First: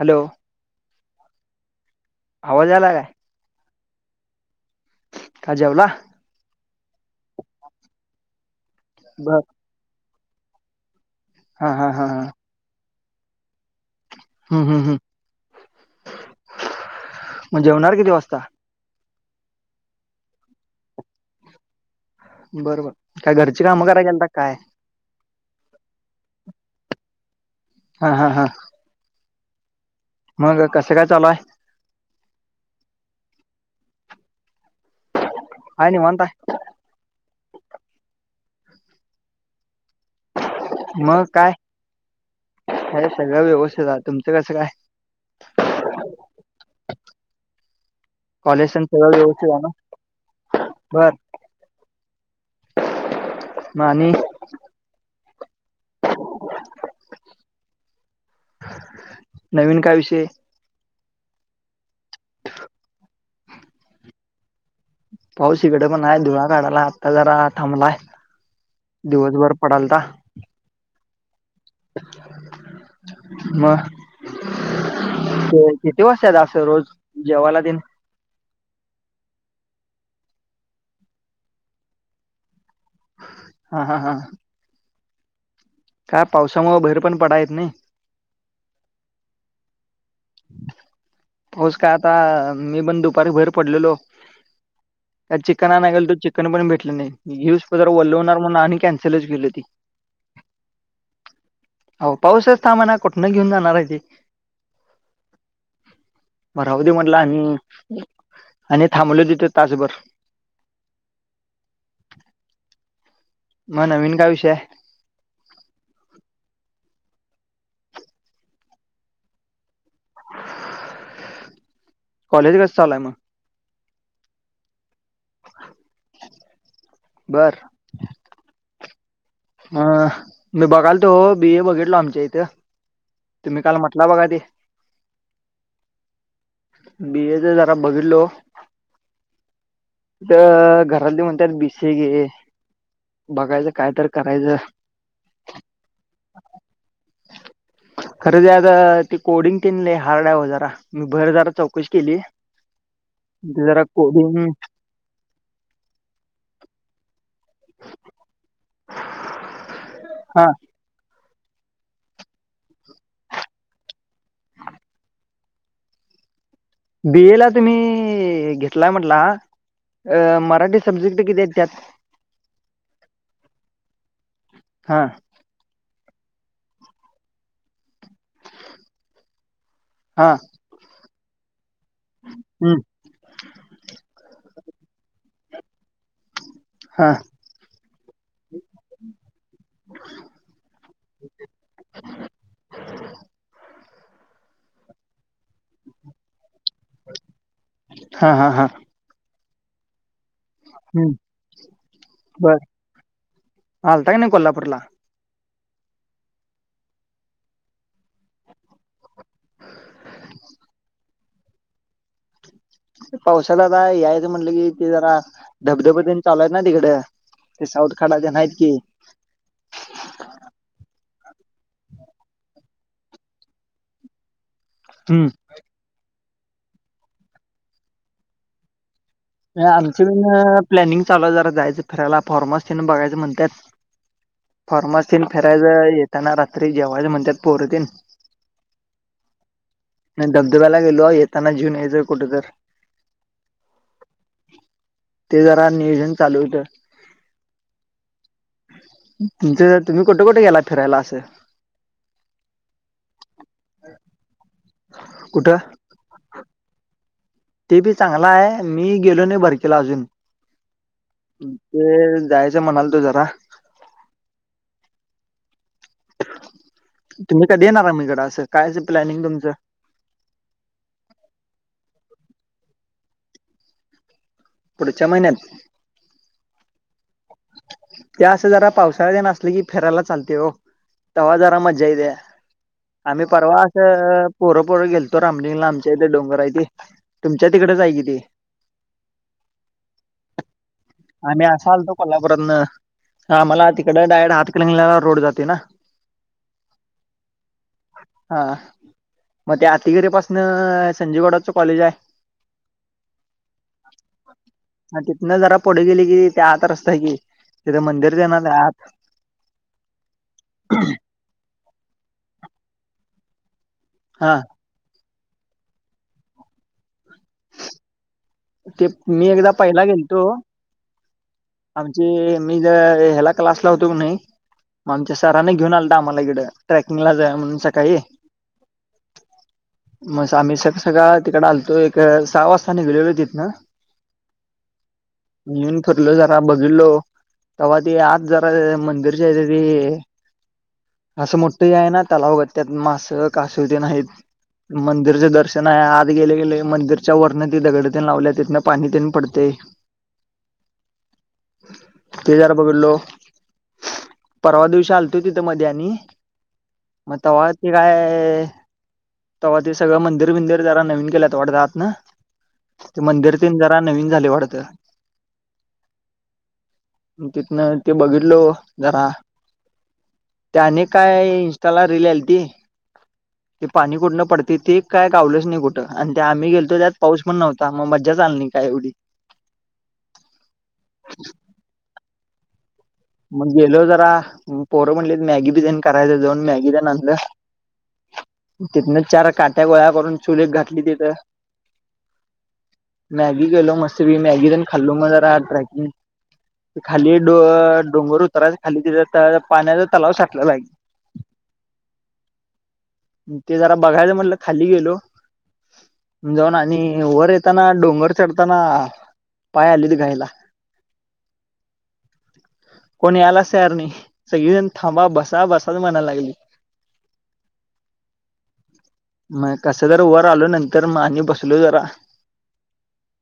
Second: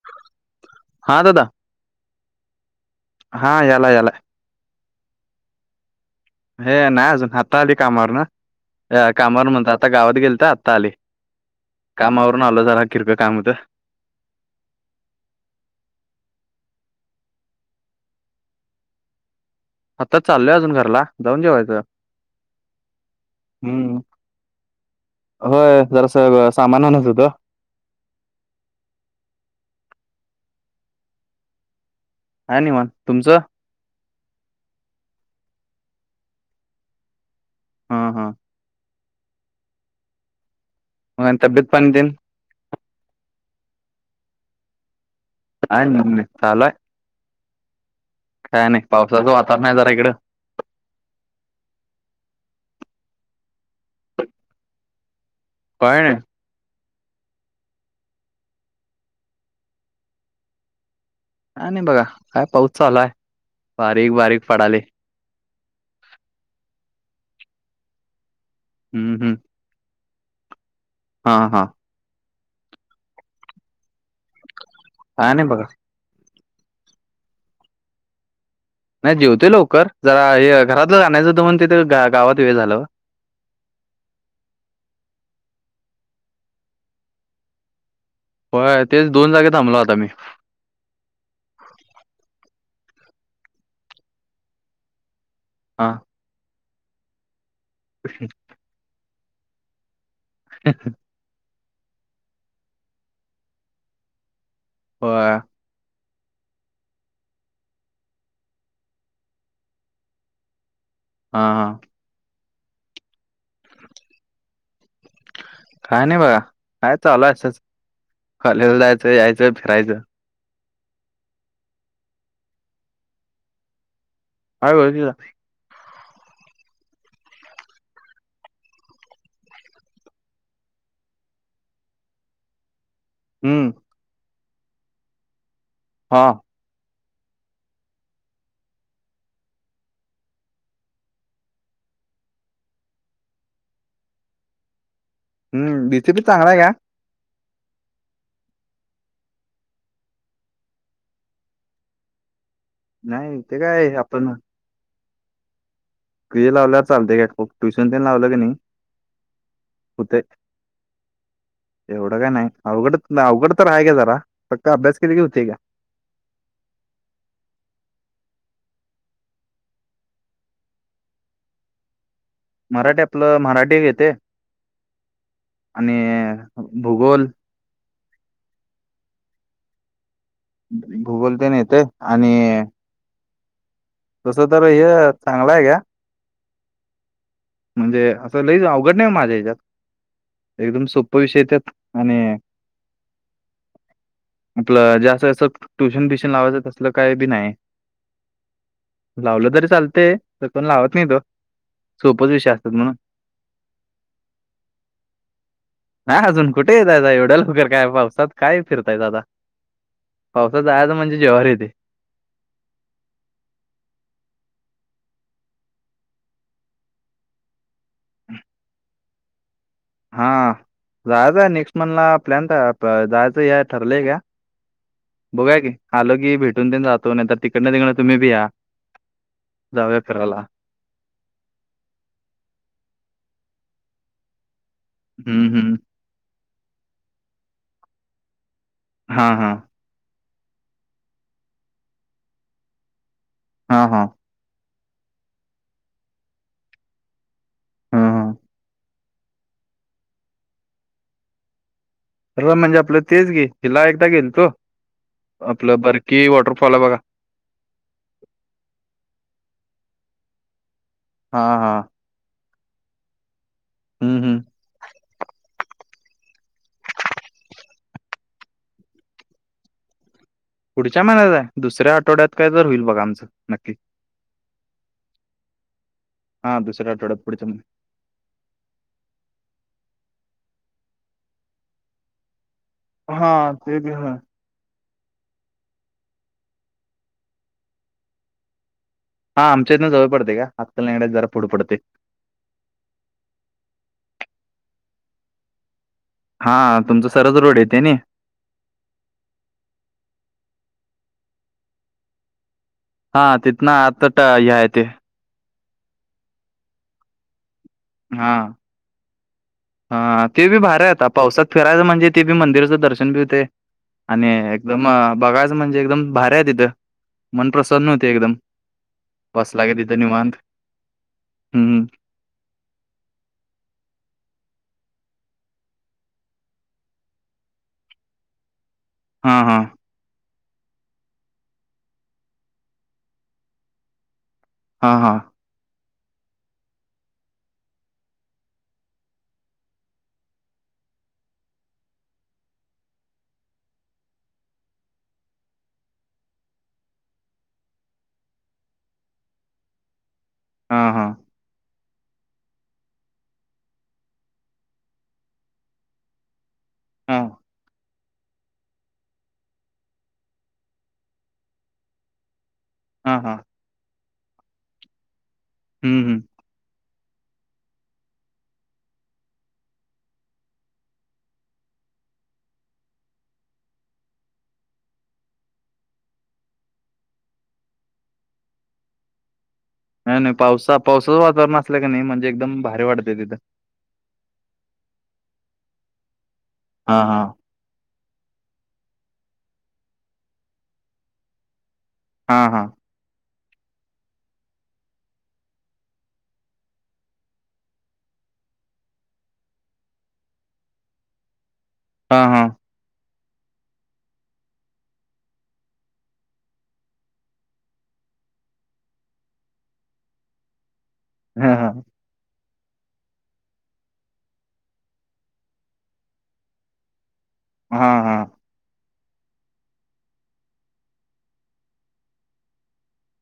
Hello हा दादा आवाज यालाय काय हा यालाय यालाय काय जेवला हे नाही अजून आत्ता आलोय कामावरनं बर कामावर म्हणतो आता गावात गेलतो आत्ता आलोय हा हा हा काम हा आवरून आलो जरा किरकोळ काम होतं हम्म हम्म हम् मग जेवणार किती वाजता आता चालोय अजून घरला जाऊन जेवायचं बर बर काय घरची कामं हम्म कराय गेलता काय होय जरासं सामान आणायचं होतं हा हा हा मग कसं काय चालू आहे हाय निवांत तुमचं हाय निवांत हाय हा हा मग आणि काय तब्येत पाणी तेन हे सगळं व्यवस्थित आहे तुमचं कसं काय हाय चालूय कॉलेज तेण सगळं पावसाचं व्यवस्थित हाय वातावरण आहे जरा इकडं नव्हं बर मग आणि काय नाही नवीन काय विषय काय नाही बघा काय पाऊस चालूय बारीक बारीक पडालय पाऊस इकडं पण आहे धुरळा काढालाय आत्ता जरा थांबलाय हम्म हम्म दिवसभर पडालता हा हा म काय नाही बघा ते दिवस आहे असं रोज जेवा्हाला दिन नाही जेवते लवकर जरा हे घरातलं गायचं तर म्हण तिथे गावात वेळ झालं हा हा हा काय पावसामुळे भैर पण पडाेत नाही होय तेच दोन जागे थांबलो आता मी पाहस का आता मी पण दुपारी भहेर पडलेलो का चिकन हा नाहीेल तर चिकन पण भेटलं नाही हिवस प जर वल्लवणार म्हण आणि कॅन्सलच केली हो ती ह हो पाऊसच थमाना कठण घेऊन जाणार आहे ते ह म राह दे म्हटलं आणि आणि थांबले तिथे तासभर हा हा मग नवीन काय विषय आहे काय नाही बघा काय चालूय असच कॉलेजला जायचं यायचं फिरायचं कॉलेज कसं चालूय मग हो बरं ह मी बघाल तो बी ए बघितलो आमच्या इथं तुम्ही हम्म काल म्हटला बघा ते हा बीएच जरा बघितलो घरातली म्हणत बीसे घे बघायचं काय तर करायचं हम् बीसीपी चांगला आहे का खरं ते आता ते कोडिंग केनले हार्ड आहे व जरा मी भर जरा चौकशी केली नाही ते जरा काय आपण कोडम प जे लावल्या चालते काय ट्युशन ते लावलं की नाही कते हां एवढं का नाही अवघड अवघड तर आहे का जरा फक्त अभ्यास केले की होते का बियला तुम्ही घेतलाय म्हटला अ मराठी सब्जेक्ट किती आहेत त्यात मराठी आपलं मराठी घेते हां आणि भूगोल हा भूगोलपन येते आणि हं, तसं तर ह चांगलं आहे का हा म्हणजे असं लईच अवघड नाही माझ्या या्याच्यात एकदम सोप्प विषय त्यात आणि आपलं जस्ं अस ट्युशन फ्युशन लावायचं तलं काही बी नाही हां हां हां लावलं तरी चालत तर पण लावत नाही हं, तो सोपच विषय बरं असतात म्हणा आलता का नाही कोल्हापूरला? नाही अजून कुठे येतय एवढ्या लोकर काय पावसात काय फिरताय दादा पावसाातय तर म्हणजे जेहर येते पावसाला आता यायचं म्हटलं कि ते जरा धबधबने चालूयत ना तिकडे ते साऊटखाडाचे नाहीत की हा जायचं आहे नेक्स्ट मंथला प्लॅन तर जायचं हे ठरलंय का हम् बघाय की आलो की भेटून दे जातो नाही तर तिकडनं तिकडडे तुम्ही बि या जाऊया आमची फिरायला. पण प्लॅनिंग चालू जरा जायचं फिरायला फॉर्मस ठन बघायं म्हणतात फार्मसीन हम्म फिरायला हम्म येताना रात्री जेवायच म्हणतात पोरतीन हा हा नाही धबधब्याला गेलो येताना जेऊन याचर कुठे तर हा हा ते जरा नियोजन चालू होतं हा हा तुमचं तुमहीुठ कुठे गेला फिरायला असं र म्हणजे आपलं तेच गे हिला एकदा गेल तो कुठं? आपलं बरकी वॉटरफॉल आहे बघा ते बी चांगला आहे मी गेलो नाही बरकीेला अजून हां, हां. ते जायच म्हणाल तो जरा हम्म हम्म तुम्ही काय देणार आ मकडं असं कायचं प्लॅनिंग तुमचं पुढच्या महिन्यात आहे दुसऱ्या आठवड्यात काय तर होईल बघा आमचं नक्की पुढच्या महिन्यात हा दुसऱ आठड्यातडच्या ते असं जरा पावसाळ्या न असले की फेरायला चालते हो तवा जरा म जाय दे्या आम्ही हां, ते परवास बी हां. पोरंपोरं गेलतो रामलीिंगला आमच्या इथे डोंगर आहे ते तुमच्या तिकडेच आहे किती हा आमच्यातथं जवळ पडते का हक्त ललेंगण्यात जरा फ पुढ पडते मलापर्यंत हा मला तिकड डायरेक्ट हातकिंगल्याला रोड जाते ना हा तुमचं सरस रोड येते ना हा मग ते आतिगिरी पाासन संजी गडाच कॉलेज आहे हा तिथना आता हय ते न जरा पुढे गेली कि त्या आत रस्ताय कि तिथे मंदिरच ना त्या आत हा ते बी भहेार आता पावसात फिरायच म्हणजे ते बी मंदिराचं दर्शन बी होते आणि हा एकदम बघायचं म्हणजे एकदम भऱ्या आहे तिथं मन प्र्रसन्नव्हते एकदम ते मी एकदा बसला की पहिला तिथं गेलतो निवांत. हं, हं. आमचे मी ज ह्याला क्लासला होतो की नाही आमच्या सरांने घेऊन आलं आम्हाला इकडं ट्रेकिंगला जाय म्हणून सकाळी हा हा म आम्ही सगळ सगळं तिकड आलतो एक सहा वाजता निघले तथ ना हा हा म्हून फटलं जरा बघितलो तेव्हा ते आज जरा मंदिरच्या आहेथ ती असं मोठं आहे ना त्याला अघत त्यात मासं कासव ते नाहीत मंदिरचे दर्शन आहे आज गेले गेले मंदिरच्या वरन तिथकडे त लावल्या तिं पाणी ते पडते हा हा तेजरा बघडलो परवा दिवशी आलतोय तिथं मध्ये आणि मग हां, त्हा ते काय तेव्हा ते सगळं मंदिर बिंदिर जरा नवीन केल्यात वाढतात ना ते हां, मंदिर हां. तन जरा नवीन झाले वाढत हम् हम् तिथन ते बघितलो जरा त्याने काय इं्स्टाला रिल आलती ते पाणी कुठणं पडते ते काय गव लंच नाही कुठं आणि आम्ही गेलो त्यात पाऊस पण नव्हता मग मजा चालली का एवढी नाही नाही पावसाचा पावसाचं वातावरण असलं का नाही म्हणजे एकदम भारी वाटते तिथं मग गेलो जरा पोरं म्हणटले मॅगी बी जान करायचं जाऊन मॅगी हा देनलं हा. तिथन चार काट्या गोळ्या करून चुले घातली तिथं हा हा मॅगी गेलो मस्त मी मॅगी जण खाल्लो मग जरा ट्रॅकिंग खाली रडोंगर उतरायच खाली पाण्याचा तलाव साठला लागेल हा हा ते जरा बघायच म्हटलं खाली गेलो जाऊ ना आणि वर येताना डोंगर चढताना पाय आलेत घाईला हा हा कोणी आला सयार नाही सगळीजण थांबा बसा बसात म्हणायला लागली. हा हा. मग कसं जर वर आलो नंतर मग आणि बसलो जरा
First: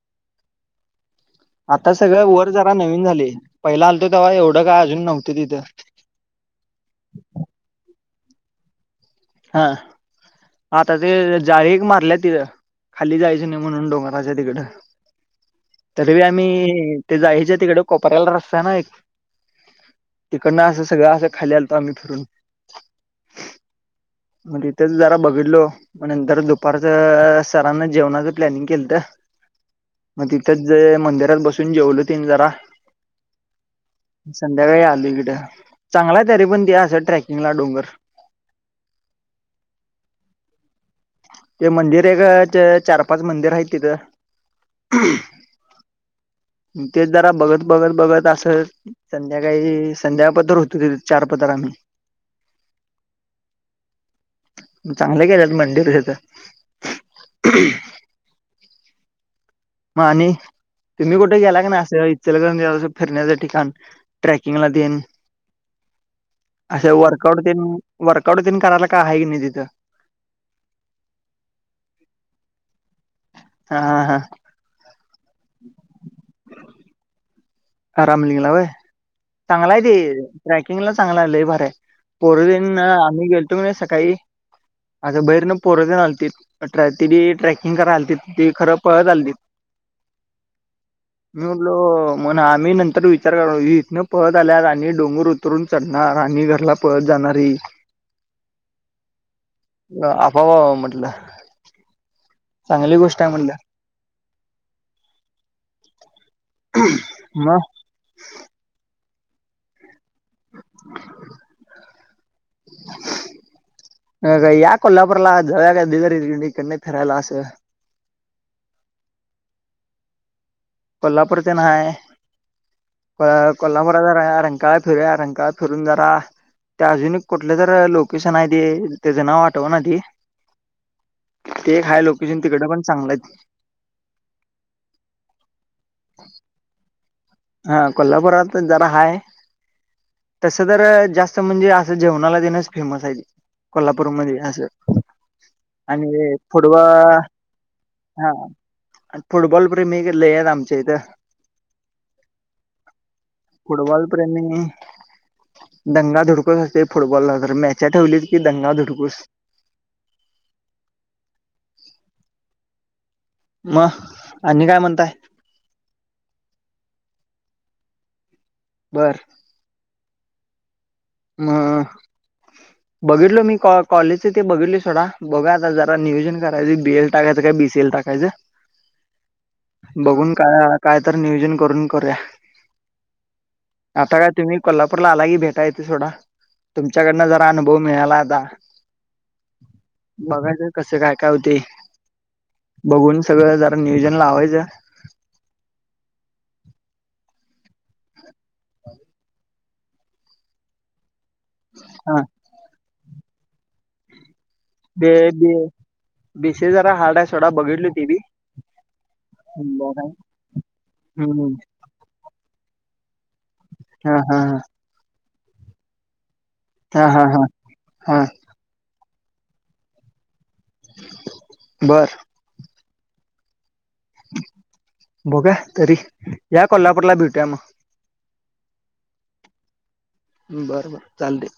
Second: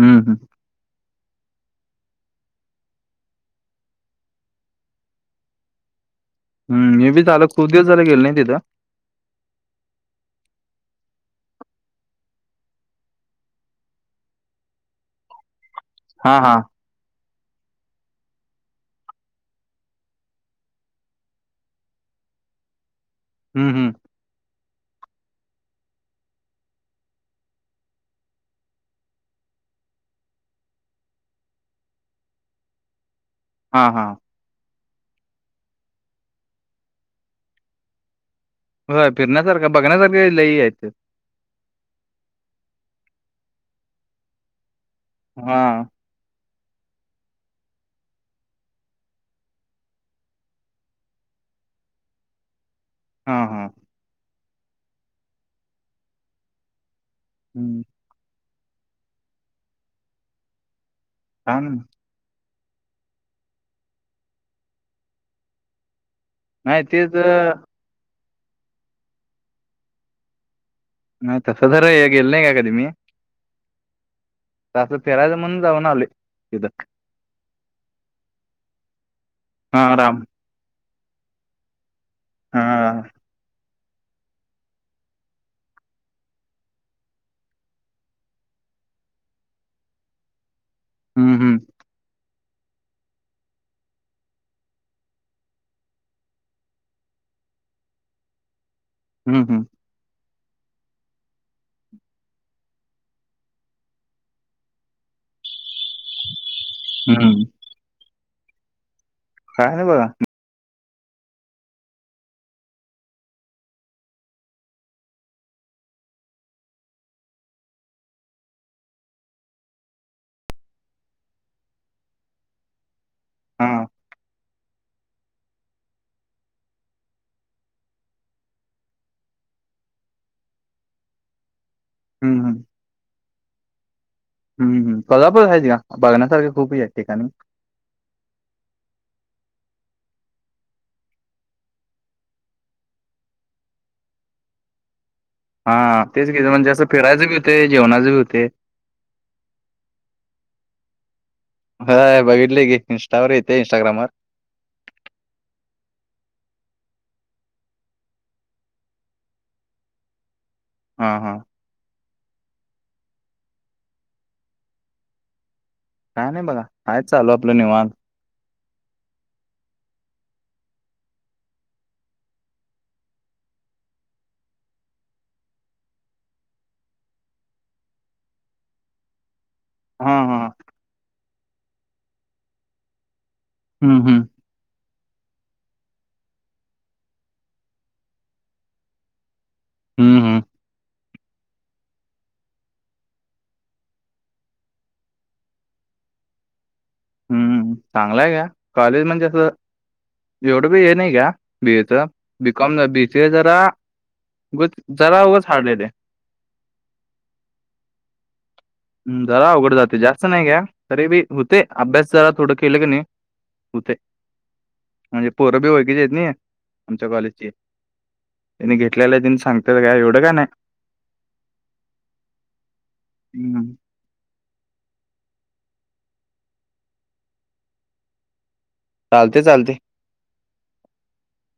हम् हम. आता सगळ वर जरा नवीन झाले पहिला आलतो तेव्हा एवढं काय अजून नव्हतं तिथं. हम मी बी झाला खूप दिवस झाले गेले ना तिथं. हा. आता ते जाळीक मारल्या तिथं खाली जायची नाही म्हणून डोंगराच्या तिकडं. तरी ब हा हा. आम्ही ते जायच्या तिकडे कोपऱ्याला रस्ता ना एक इकडनं सगळं खा आलो आम्ही फिरून हम्म हम्. मग तिथेच जरा बघितलो. मगंतर दुपारचं सरांना जेवणाचं प्लॅनिंग केलं तर मग तिथेच जे मंदिरात बसून जेवलं तीन जरा हा हा. संध्याकाळी आल इकडें चांगलाय तरी पण ते सं ट्रेकिंगला डोंगर होय फिरण्यासारखं बघण्यासारखे ल आहेत. ते मंदिर एक चार पाच मंदिर आहे तिथं. हा. तेच जरा बघत बघत बघत असं. संध्याकाळी संध्या पदर होतो तेथ चार पदर आम्ही हा हा. चांगले गेल्यात मंडिर तर हम्म मग आणि तुम्ही कुठे गेला छान का आहे. नाही असं. चसं फिरण्याचं ठिकाण ट्रॅकिंगला देन. नाही अ तेच अं, वर्कआउट वर्कउट तन करायला काय आहे की नाही तिथं. आयता सधरयग एल्ादी मी हा हा हा. तं फिरायचं म्हणून जाऊन आले तथं. आराम लिंगला भाय चांगला आहे हा राम ते ट्रॅकिंगला चांगला लय फार आहे. पोर हा दिन आम्ही गेलतो नाही सकाळी आता बहिरण पोरत आती तिी ट्रेकिंग कराय आती ती खरं पळत आलती. हम्म हम्म मलो. मण आम्ही नंतर विचार करी इथनं पळत आल्या आणि डोंगर उतरून चढणार आणि घरला पळत जाणारी [inaudible] हम् हम्. आफवा म्हटलं. चांगली गोष्ट आहे म्हणल्या. हम्म हम्म [unintelligible] काय ना बघ. [unintelligible] [inaudible] अ का याक को्हापूरला जाव द कड फिरायला असं. कोल्हापूर ते नाय. हा कोल्हापुरात जरा रंकाळा फिरूया रंकाळा फिरून जरा ते अजून एक कुठलं तर लोकेशन आहे ते त्याचं नाव आठव ना ते ते हाय लोकेशन हम्म हम्म. तिकड पण चांगलं आहेत. हम हम कोल्हापूर आहेत घ्या बघण्यासारख खूप हे आहेत ठिकाणी हा कोल्हापुरात जरा हाय. तसं तर जास्त म्हणजे असं जेवणाला देणंच फेमस आहे. कोल्हापूरमध्ये असं. हा तेच आणि की म्हणजे असं फुटबॉल फिरायचं बी होतय जेवणाच बी हा होतय. फुटबॉल प्रेमी एक लय आहेत आमच्या इथं. होय बघितलो की इंस्टावर येत. फुटबॉल प्रेमी, दंगा धुडकूस असतय फुटबॉलला तर मॅच्या ठेवलीत की दंगा धुडकूस. हा हा मग आणि काय म्हणताय. काय नाही बघा आहे चालू आपलं निवांत. बरं म बघितलो मी कॉ कॉलेजचे ते बघितलो सोडा बघूया आता जरा नियोजन करायच बी ए टाकायचं काय बी सी ए ला टाकायचं. हा बघून हा काय काय तर नियोजन करून करूया. हम्म आता हम्म काय तुम्ही कोल्हापूर ला आला की भेटाय. सोडा तुमच्याकडन जरा अनुभव मिळाला आता हम्म हम्म बघायच. कसं काय काय होतय बघून सगळं जरा नियोजन लावायचं. हम्म चांगलाय का कॉलेज म्हणजे असं एवढं बी हे नाही का. बी एच हा B com B C A जरा उगच. बे जरा उगच बी हार्ड येते बि सी ए जरा हार्ड आहे सोडा बघडलो ते बी जरा अवघड जातय हम्म जास्त नाही घ्या तरी बी होतय अभ्यास जरा थोडं केले की नाही. हुतंय हा हा हा म्हणजे पोर बी ओळखीची हायत नयी. हा आमच्या हा हा कॉलेजची हा त्यांनी घेतलेला त्यांनी सांगत्यात काय एवढं का नाही. बर हम्म बघूया तरी या कोल्हापूरला भेटूया मग. चालतय चालते बरं बर चालते.